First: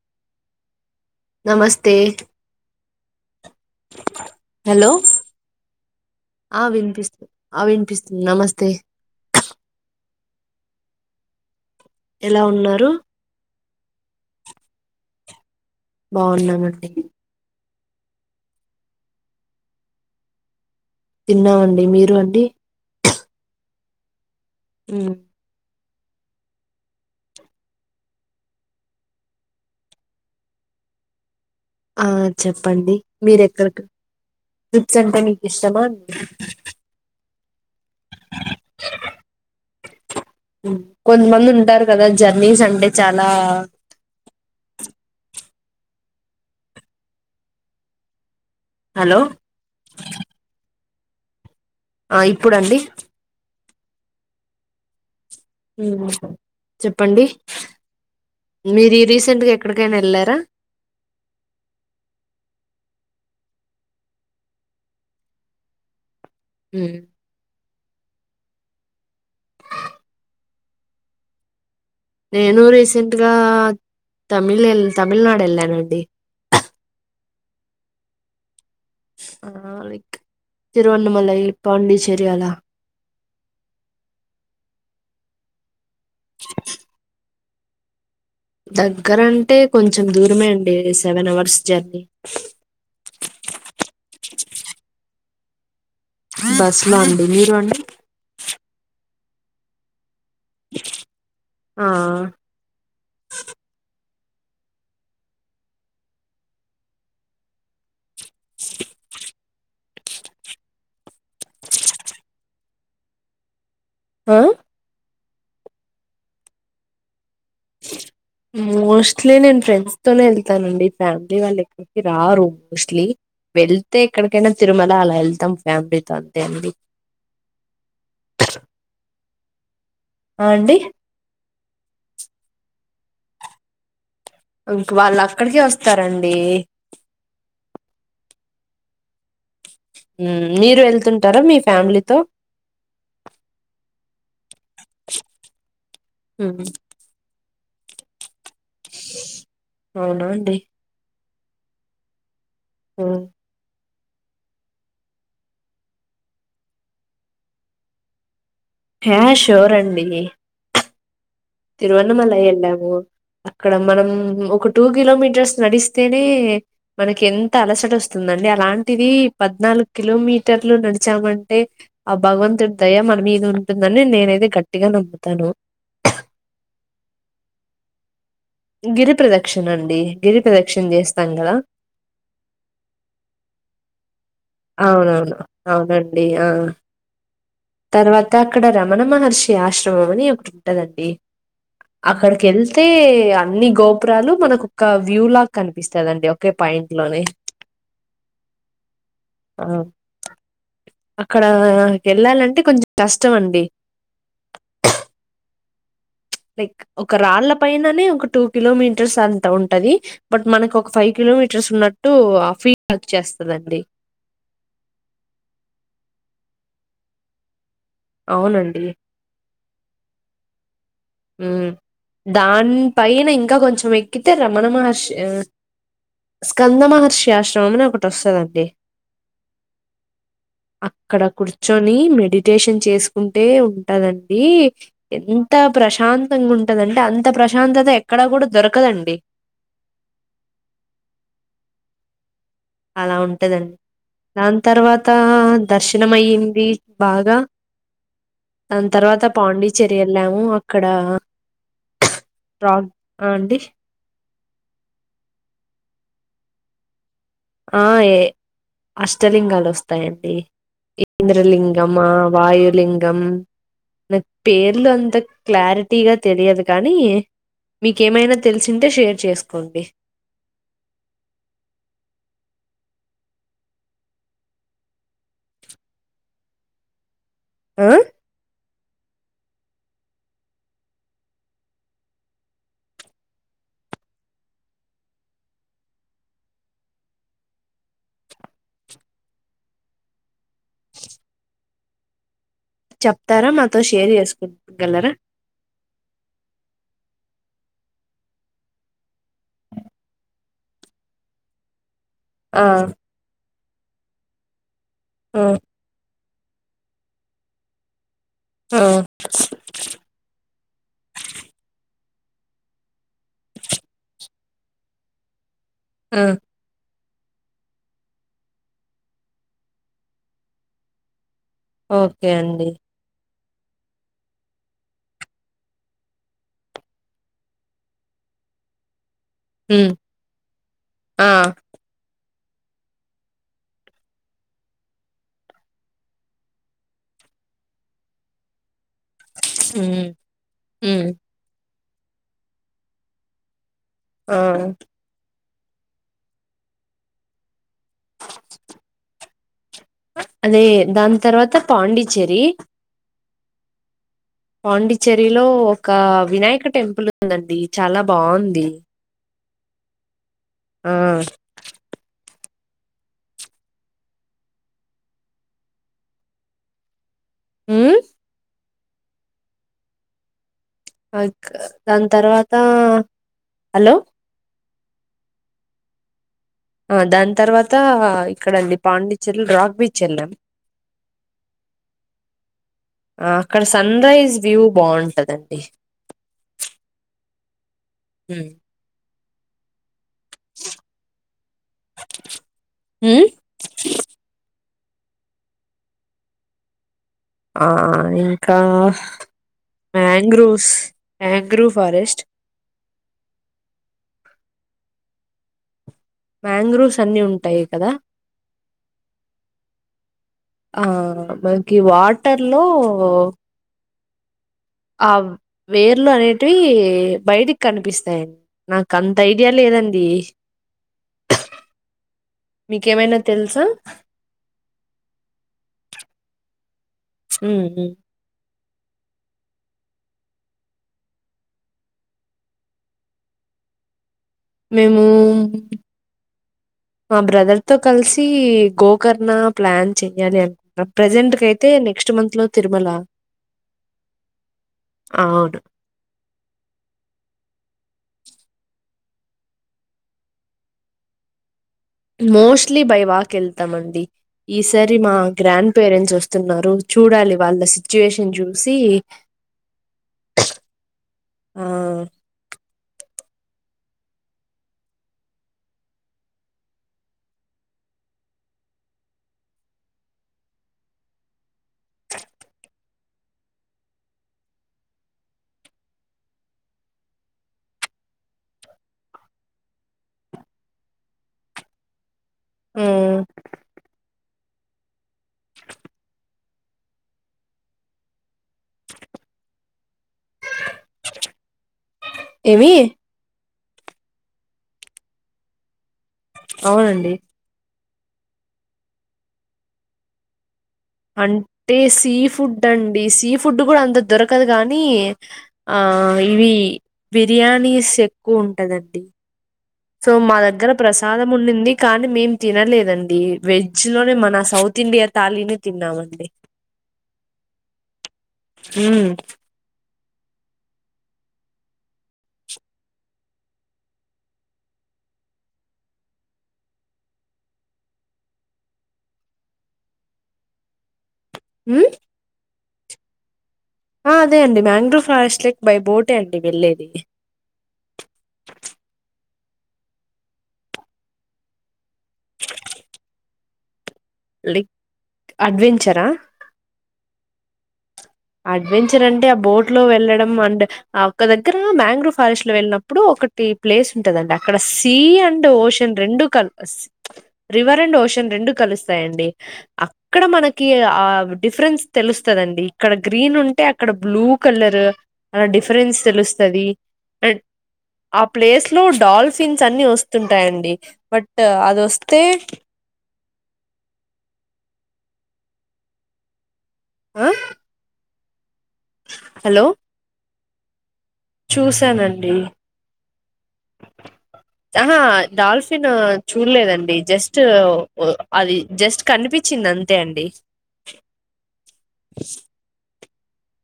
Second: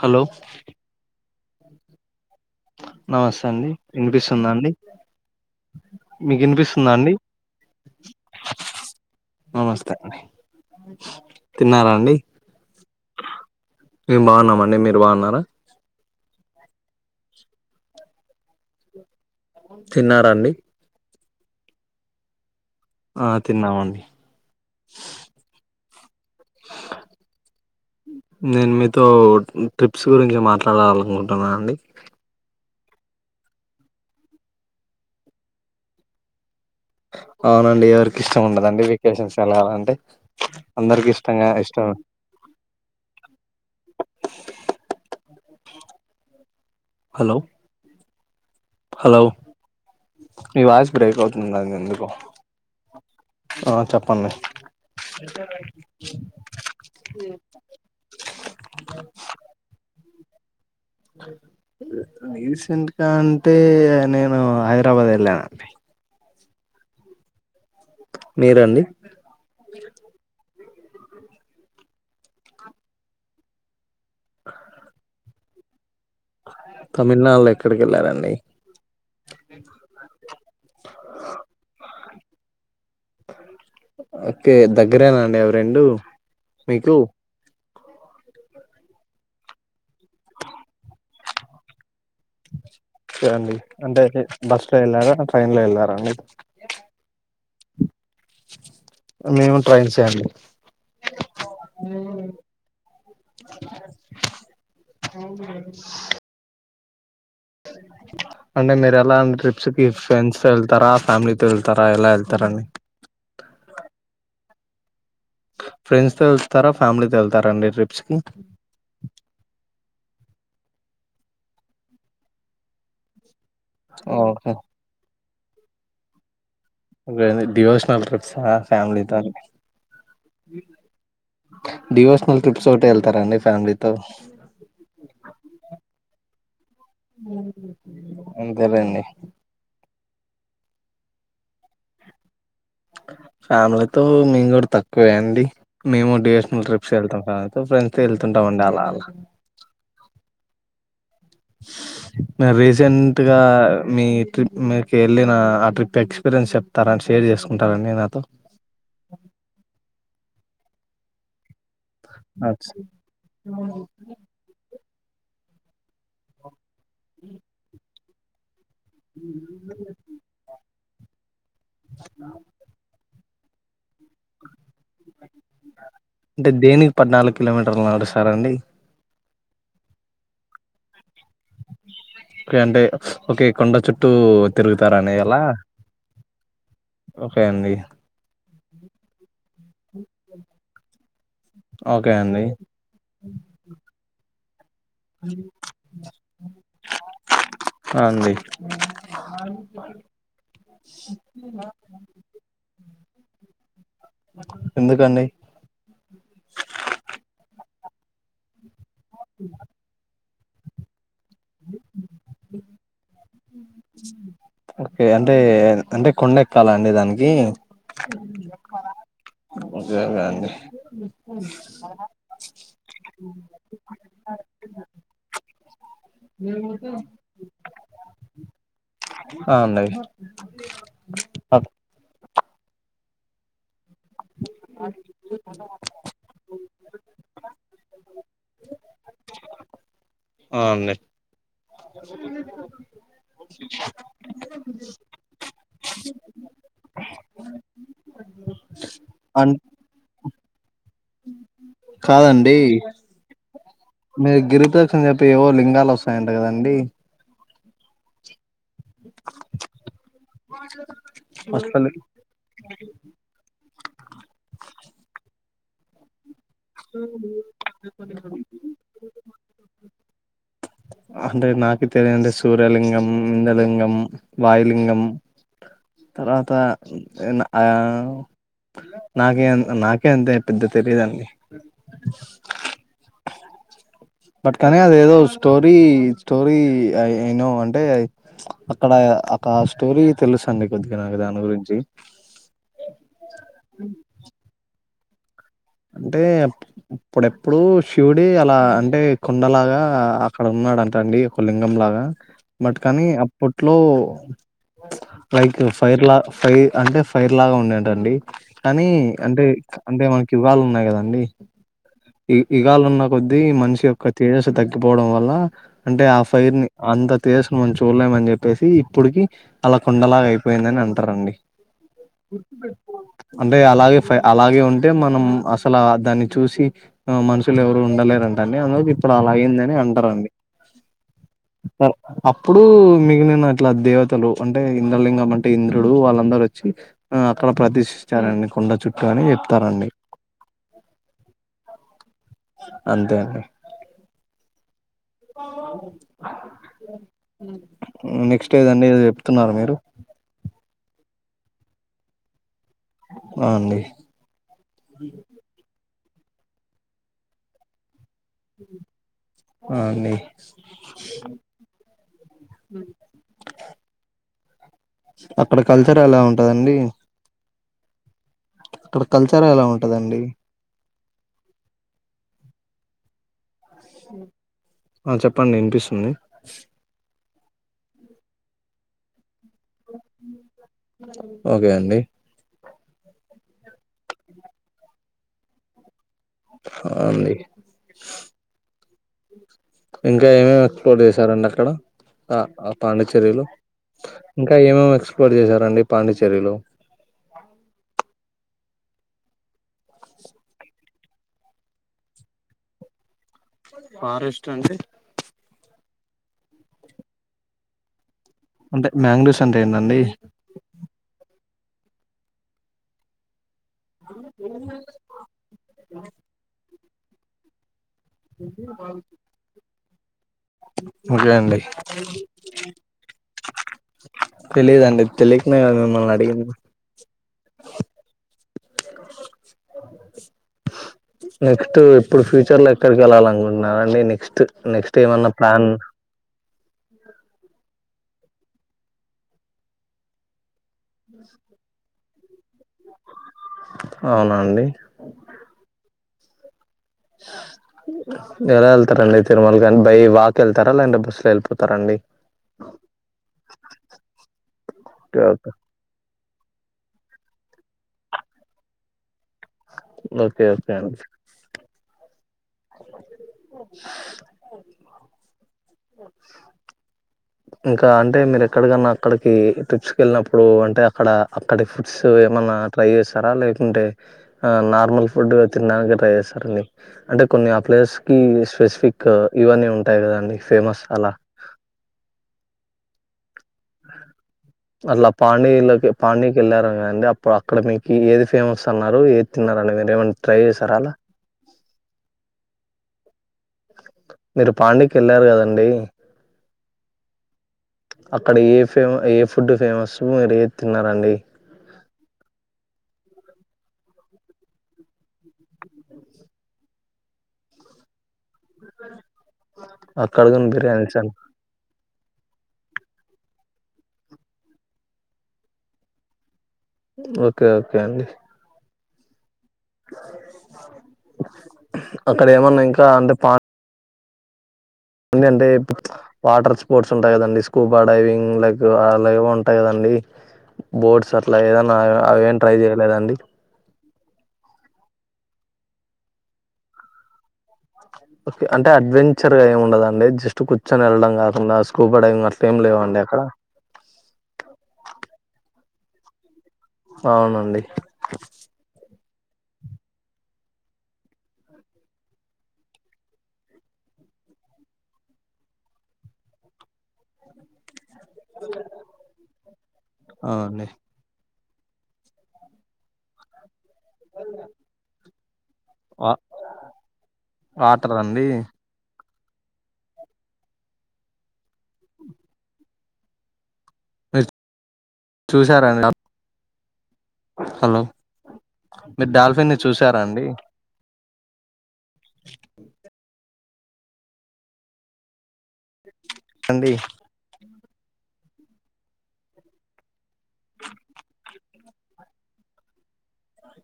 Hello నమస్తే నమస్తే అండి వినిపిస్తుందా అండి హలో మీకు ఆ వినిపిస్తుందా అండి వినిపిస్తుంది ఆ వినిపిస్తుంది నమస్తే నమస్తే అడి ఎలా ఉన్నారు మేము బాగున్నామండి మీరు బాగున్నారా బాగున్నామండి తిన్నారా అండీ తిన్నామండి మీరు అండి ఆ తిన్నామండి అ నేను మీతో ట్రిప్స్ గురించి మాట్లాడాలి అనుకుంటును అంటున్నా అండి ఆ చెప్పండి మీరు ఎక్కడికి ట్రిప్స్ అంటే మీకు ఇష్టమా అవునండి ఎవరికి ఇష్టం ఉండదండి వెకేషన్స్ వెళ్లాలంటే కొంతమంది ఉంటారు కదా జర్నీస్ అంటే చాలా హలో హలో ఈవాయిస్ బ్రేక్ అవుతు ఆ ఇప్పుడుండి ఆ చెప్పండి చెప్పండి మీరు ఈ రీసెంట్ గా ఎక్కడికైనా వెళ్ళారా రీసెంట్గా అంటే నేను హైదరాబాద్ వెళ్ళానుండి హ మీరండి నేను రీసెంట్గా తమిల్ ఎల్లి తమిళనాడు వెళ్ళానండి తమిళనాడులో ఎక్కడికి వెళ్ళారండి ఆ లైక్ తిరువణమల పాండిచ్చేరి అలా ఓకే దగ్గరేనా అండి ఎవ రెండు మీకు దగ్గరంటే కొంచెం దూరమే అండి సెవెన్ అవర్స్ జర్నీ చూడండి అంటే బస్ లో వెళ్లారా ట్రైన్ లో వెళ్ళారా అండి బస్ లో అండి మీరు అండి మేము ట్రైన్ సే అండి ఆ అవు అంటే మీరు ఎలా అన్ ట్రిప్స్ ఈ ఫ్రెండ్స్ వెళ్తారా ఫ్యామిలీతో వెళ్తారా ఎలా వెళ్తారండి ఆ ఫ్రెండ్స్ తో వస్తారా ఫ్యామిలీ వెళ్తారా వెళ్తారండి ట్రిప్స్ కి మోస్ట్లీ నేను ఫ్రెండ్స్ తోనే వెళ్తానండి ఫ్యామిలీ వాళ్ళు ఎక్కడికి రారు మోస్ట్లీ వెళ్తే ఓకే ఎక్కడికైనా తిరుమల అలా ఎల్తా ఫ్యామిలీతో అంతే అండి డివోషన్సా ఫ్యామిలీతోని ఆ అండి డివోసనల్ ట్రిప్స్ ఒకటి వెళ్తారండి ఫ్యామిలీతో ఇంక వాళ్ళు అక్కడికె వస్తారండి అంతేలేండి మ్ మీరు వెళ్తుంటారా మీ ఫ్యామిలీతో ఫ్యామిలీతో మేము కూడా తక్కువే అండి మేము మ్మ్. డివేషనల్ ట్రిప్స్ వెళ్తాం ఫ్యామిలి ఫ్రెండ్స్ తో వెళ్తుంటామండి అలా అలా ఉండవండి నా మ్మ్. రీసెంట్గా మీ ట్రిప్ మీకు వెళ్ళిన ఆ ట్రిప్ ఎక్స్పీరియన్స్ చెప్తారా షేర్ చేసుకుంటారండి నాతో యా షూర్ తిరువన్నమలా అచ్చ. వెళ్ళాము అక్కడ మనం ఒక టూ కిలోమీటర్స్ నడిస్తేనే మనకి ఎంత అలసట వస్తుందండి అలాంటి ది పద్నాలుగు కిలోమీటర్లు నడిచామంటే ఆ భగవంతుడి దయ మన మీ ఉంటుందని నేనయితే గట్టిగా నమ్ముతాను అంటే దేనికి పద్నాలుగు కిలోమీటర్లు నడుస్ గిరి ప్రదక్షణ అండి గిరి ప్రదక్షణ చేస్తాం కదా అంటే ఓకే కొండ చుట్టు తిరుగుతారా అండి అవునవును ఎలా అవునండి ఆ తర్వాత అక్కడ రమణ మహర్షి ఆశ్రమం అని ఒకటి ఉంటదండీ ఓకే అండి అక్కడికి వెళ్తే అన్ని గోపురాలు మన ఒక వ్యూ లాగా కనిపిస్తందండి ఒకే పాయింట్ లోని ఆ అండి అక్కడ వెళ్ళాలంటే కొంచెం కష్టం అండి ఎందుకండి ప్చ్ లైక్ ఒక రాళ్ళ పైననే ఒక టూ కిలోమీటర్స్ అంతా ఉంటది బట్ మనకు ఒక ఫైవ్ కిలోమీటర్స్ ఉన్నట్టు ఆ ఫీక్ వర్క్ చేస్తందండి ఓకే అంటే అంటే కొండ ఎక్కాలా అండి దానికి అవునండి సరే అండి ఉ దాని పైన ఇంకా కొంచెం ఎక్కితే రమణ మహర్షి స్కంద మహర్షి ఆశ్రమం అని ఒకటి వస్తదండి ఆ అండి అక్కడ అప్ కూర్చొని మెడి టేషన్ చేసుకుంటే ఉంటదండి ఎంత ప్రశాంతంగా ఉంటదంటే అంత ప్రశాంతత ఎక్కడా కూడా దొరకదండి అ అండి అలా ఉంటదండి దాని తర్వాత దర్శనం అయింది బాగా దాని తర్వాత అ పాండిచ్చేరి వెళ్ళాము అక్కడ కాదండి రా ఆ అండి మీరు గిరుప్రదక్షణ చెప్పి ఏవో లింగాలు వస్తాయట కదండి ఆ ఏ అష్టలింగాలు వస్తాయండి అసలు ఇంద్రలింగమా వాయులింగం పేర్లు అంత క్లారిటీగా తెలియదు కానీ మీకేమైనా తెలిసింటే షేర్ చేసుకోండి అంటే నాకు తెలియదు టే సూర్యలింగం ఇందలింగం వయులింగం తర్వాత ఆ నాకే నాకే అంతే పెద్ద తెలియదండి బట్ కానీ అది ఏదో స్టోరీ స్టోరీ అయినో అంటే అక్కడ ఒక స్టోరీ తెలుసు అండి కొద్దిగా నాకు దాని గురించి చెప్తారా మాతో షేర్ చేసుకుగలరా అంటే అప్పుడెప్పుడు శివుడి అలా అంటే కొండలాగా అక్కడ ఉన్న న్నాడంట అండి ఒక లింగం లాగా ఆ బట్ కానీ అప్పట్లో ఆ లైక్ ఫైర్ లా ఫైర్ అంటే ఫైర్ లాగా ఉండేంటండి ఆ కానీ అంటే అంటే మనకి వాళు ఉన్నాయి కదండి ఈ ఇగాలు ఉన్న కొద్ద్దీ మనిషి యొక్క తేజస్ తగ్గిపోవడం వల్ల అంటే ఆ ఫైర్ ని అంత తేజస్సు మనం చూడలేమని చెప్పేసి ఇప్పడికి అలా కుండలాగా అయిపోయిందని అంటారండి ఓకే అండి అంటే అలాగే ఫై అలాగే ఉంటే మ మనం అసలు దాన్ని చూసి మనుషులు ఎవరు ఉండలేరట అందులో ఇప్పుడు అలా అయిందని ఉమ్ అంటారండి ఆ అప్పుడు మిగిలిన అట్లా దేవతలు అంటే ఇంద్రలింగం అంటే ఇంద్రుడు వాళ్ళందరుూ వచ్చి ఆ అక్కడ ప్రదర్శిస్తారండి కొండ చుట్టూ అని చెప్తారండి హ్మ్మ్ అంతే అండి ఆ నెక్స్ట్ ఏదండి చె చెస్తున్నారు మీరు లే దాని తర్వాత పాండిచ్చేరి ఆ అండి పాండిచ్చేరిలో ఒక వినాయక టెంపుల్ ఉందండి చాలా బాగుంది ఆ అండి ఆ అక్కడ కల్చర్ ఎలా ఉంటదండి హు అక్కడ కల్చర్ ఎలా ఉంటదండి దాని తర్వాత హలో ఆ చెప్పండి వినిపిస్తుంది ఆ దాని తర్వాత ఇక్కడండి పాండి చెల్ రగ్విీచ్ వెళ్ళాం ఓకే అండి ఆ అక్కడ సన్ రైజ్ వ్యూ బాగుంటదండి ఆ అండి ఇంకా ఏమేమి ఎక్స్ప్లోర్ చేసారండి అక్కడ పాండిచ్చేరిలో ఇంకా ఏ మి ఎక్స్ప్లోర్ చేశారండి పాండిచ్చేరిలో ఆ ఇంకా మా్యాంగ్రూవ్స్ మా్యాంగ్రూ్ ఫారెస్ట్ ఫారెస్ట్ అండి మాంగ్రూవ్స్ అన్ని ఉంటాయి కదా అంటే మ్యాంగడోస్ అంటే ఏందండి గీ వాటర్ లో అ ఆ వేర్లు అనేటివి బయటికి కనిపిస్తా యి నాకు అంత ఐడియా లేదండి కే అండి మీకేమైనా తెలుసా తెలిదుండి తెలియకనా కదా మిమ్మల్ని అడిగింది హ నెక్స్ట్ ఇప్పుడు ఫ్యూచర్ లో ఎక్కడికి వెళ్ళాలి అనుకుంటున్నండి నెక్స్ట్ నెక్స్ట్ మేము ఏమన్నా ప్లాన్ మా బ్రదర్ తో కలిసి గోకర్ణ ప్లాన్ చెయ్యాలి అనుకున్న ప్రెజెంట్ క అయితే నెక్స్ట్ మంత్ లో తిరుమల అవునండి అవును ఎలా వెళ్తారండి తిరుమలగాం బై వాక్ వెళ్తారలా అం బస్సులో వెల్పోతు మోస్ట్లీ బై వాక్ వెళ్తామ అండి ఈసారి మా ఓకే గ్రాండ్ పేరెంట్స్ వస్త స్తున్నారు చూడాలి వాళ్ళ సిచ్యువేషన్ చూసి ఓకే ఓకే ఆ [unintelligible] ఇంకా అంటే మీరు ఎక్కడికన్నా అక్కడికి ట్రిప్స్ క వెళ్ళినప్పుడు అంటే అక్కడ అక్కడి ఫుడ్స్ ఏమన్నా లే నల్ ఫ అే కొన్ని ఆ ప్లేసెస్ కి స్పెసిఫిక్ ఇవన్నీ ఉంటాయి కదండి ఫేమస్ అలా ఉ అట్లా పాండీలోకి పాండకి వెళ్ళారు కదండి అప్పుడు అక్కడ మీకు ఏది ఫేమస్ అన్నారు ఏ తిన్నారని మీరు ఏమన్నా ట్రై చేశారా అలా ఏమి మీరు పాడికి వెళ్ళారు కదండి అవునండి అక్కడ ఏ ఫేమ ఏ ఫుడ్ ఫేమస్ మీరు ఏ అంటే సీ ఫుడ్ అండి సీ ఫుడ్ కూడా అంత దొరకదు కాగానీ ఆ ఇవి బిర్యానీస్ ఎక్కువ ఉంటందండి సో అక్కడ మా కూడా దగ్గర బిర్యానీస్ ప్రసాదం ఉండింది కానీ మేం తినలేదండి వెజ్ లోనే మన సౌత్ ఇండియా తాళిని తిన్నామండి ఓకే ఓకే అండి హ అక్కడ ఏమన్నా ఇంకా అంటే పా అందు అంటే వాటర్ స్పోర్ట్స్ ఉంటాయి కదండి స్కూబా డైవింగ్ ల అలా ఉంటాయి కదండి బోర్డ్స్ అట్లా ఏదన్నా మ్మ్ అవ ఏం ట్రై చేయలేదండి అదే అండి మ్యాంగ్రో ఫారెస్ట్ లేక్ బై బోటే అండి వెళ్ళేది అంటే అడ్వెంచర్ గా ఏమి ఉండదండి జస్ట్ కూర్చొని వెళ్డం కాకుండా స్ప డంగ్ అట్లే ఏం లేవు అండి అక్కడ లైక్ అడ్వెన్ంచరా అవునండి అడ్వెంచర్ అంట అ ఆ బోట్ లో వెళ్ళడం అండ్ ఆ ఒకక్క దగ్గర మా్యాంగ్రో ఫారెస్ట్ లో వెళ్ళినప్పుడు ఒకటి ప్లేస్ ఉంటదండి అక్కడ సీ అండ్ ఓషన్ రెండు కల్ రివర్ అండ్ ఓషన్ రెండు కలుస్తాయిడి అక్కడ మనకి అవునండి ఆ డిఫరెన్స్ తెలుస్తుదండి అక్కడ గ్రీన్ ఉంటే అక్కడ బ్లూ కలర్ అలా డిఫరెన్స్ వా తెలుస్తుంది అండ్ వాటర్ ఆ అండి ప్లేస్ లో డాల్ఫ్ ఫిన్స్ అన్ని వస్తుంటాయండి బట్ అది వస్తే మీ చూసారాని ఆ హలో మీరు డాల్ఫిన్ని ని హలో చూసారా అండి చూసానండి ఆహా డాల్ఫిన్ అండి చూడలేదండి జస్ట్ ఓ అది జస్ట్ కనిపిచింది అంతే అండి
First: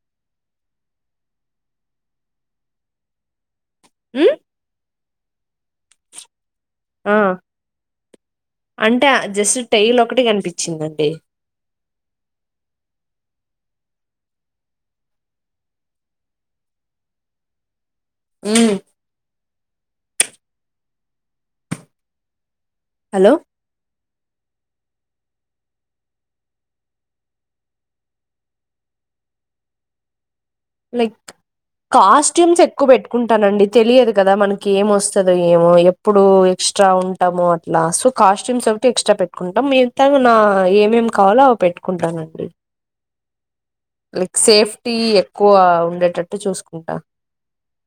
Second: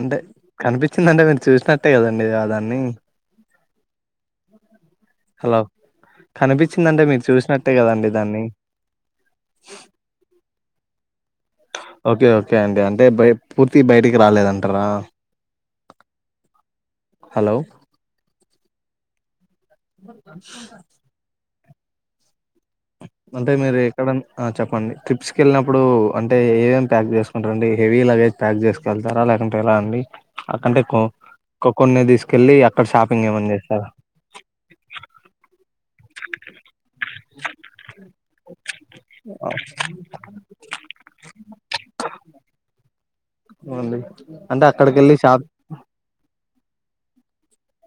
అంటే కనిపించిందంటే మీరు చూసినట్టే కదండి ఆ దాన్ని ఉం హలో కనిపించిందంటే ఆ మీరు చూసినట్టే కదండి దాన్ని చిందండి ఓకే ఓకే అండి అంటే పూర్తి బయటికి రాలేదంటారా హలో ఉం బ హలో అంటే మీరు ఆ చెప్పండి ట్రిప్స్ కి వెళ్ళినప్పుడు అంటే ఏవేం ప్యాక్ చేసుకుంటారుండి హెవీ లగేజ్ ప్యాక్ చేసు వెళ్తారా లేకంటే ఎలా అండి అక్కంటే ఎక్కువ లైక్ కాస్ట్యూమ్స్ ఎక్కువ పెట్టుకుంటానండి చేస్తారా తెలియదు కదా మనకి ఏమొస్తదో ఏమో ఇప్పుడు ఎ ఎక్స్ట్రా ఉంటామో అట్లా సో కాస్ట్యూమ్స్ ఒకటి ఎక్స్ట్రా పెట్టుకుంటాం మిగతా నా ఏమేమి కావాలో అ పె పెట్టుకుంటానండి అవునండి లైక్ అంటే సేఫ్టీ అక్కడికి వెళ్ళి షాప్ ఎక్కువ ఉండేటట్టు చూసుకుంటా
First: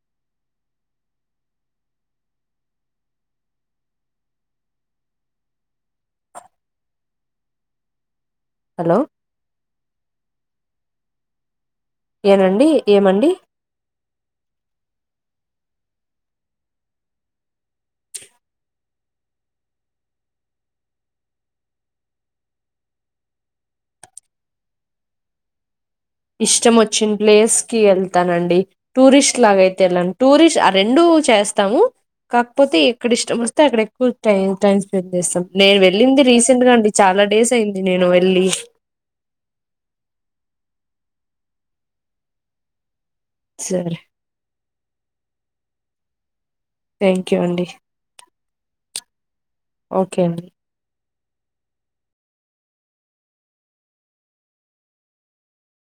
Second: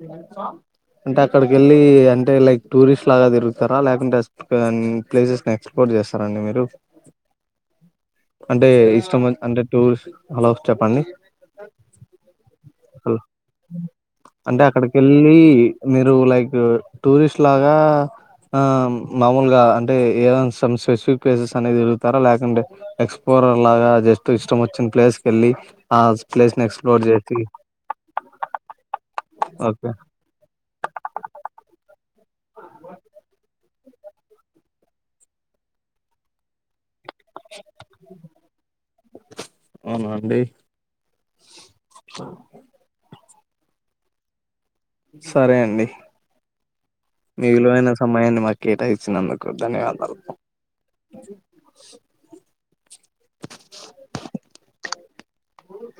[inaudible] అంటే అక్కడికి వెళ్ళి అంటే లైక్ టూరిస్ట్ లాగా తిరుగుతారా లేకుంటే ప్లేసెస్ ని ఎక్స్ప్లోర్ చేస్తారండి మీరు అంటే హలో ఇష్టం అంటే టూర్ అలా వ చెప్పండి ఏనండి ఏమండి అక్కడికి వెళ్ళి మీరు లైక్ టూరిస్ట్ లాగా ఆ మామూలుగా అంటే ఏ స్పెసిఫిక్ ప్లేసెస్ అనేది తరుగుతారా లేకుంటే ఎక్స్పో లాగా జస్ ఇష్టం వచ్చిన ప్లేస్ కెళ్ళి ఆ ప్లేస్ ని ఇష్టం ఎక్స్ప్లోర్ వచ్చిన చేసి ప్లేస్ కి వెళ్తానండి టూ టూరిస్ట్ లాగా అయితే ఓకే వెళ్ళను టూరిస్ట్ ఆ రెండు చేస్తాము కాకపోతే ఇక్కడ ఇష్టం వస్తే అక్కడ ఎక్కువ టై టైం స్పెండ్ చేస్తాం నేను వెళ్ళింది రీసెంట్ గా అండి చాలా డేస్ అయింది నేను వెళ్ళి స సరే సరే అండి థ్యాంక్ యూ మీ అండి విలువైన అయిన సమయాన్నీ మాకు కేటా ఇచ్చినందుకు కు ధన్యవాదాలు ఓకే అండి. అ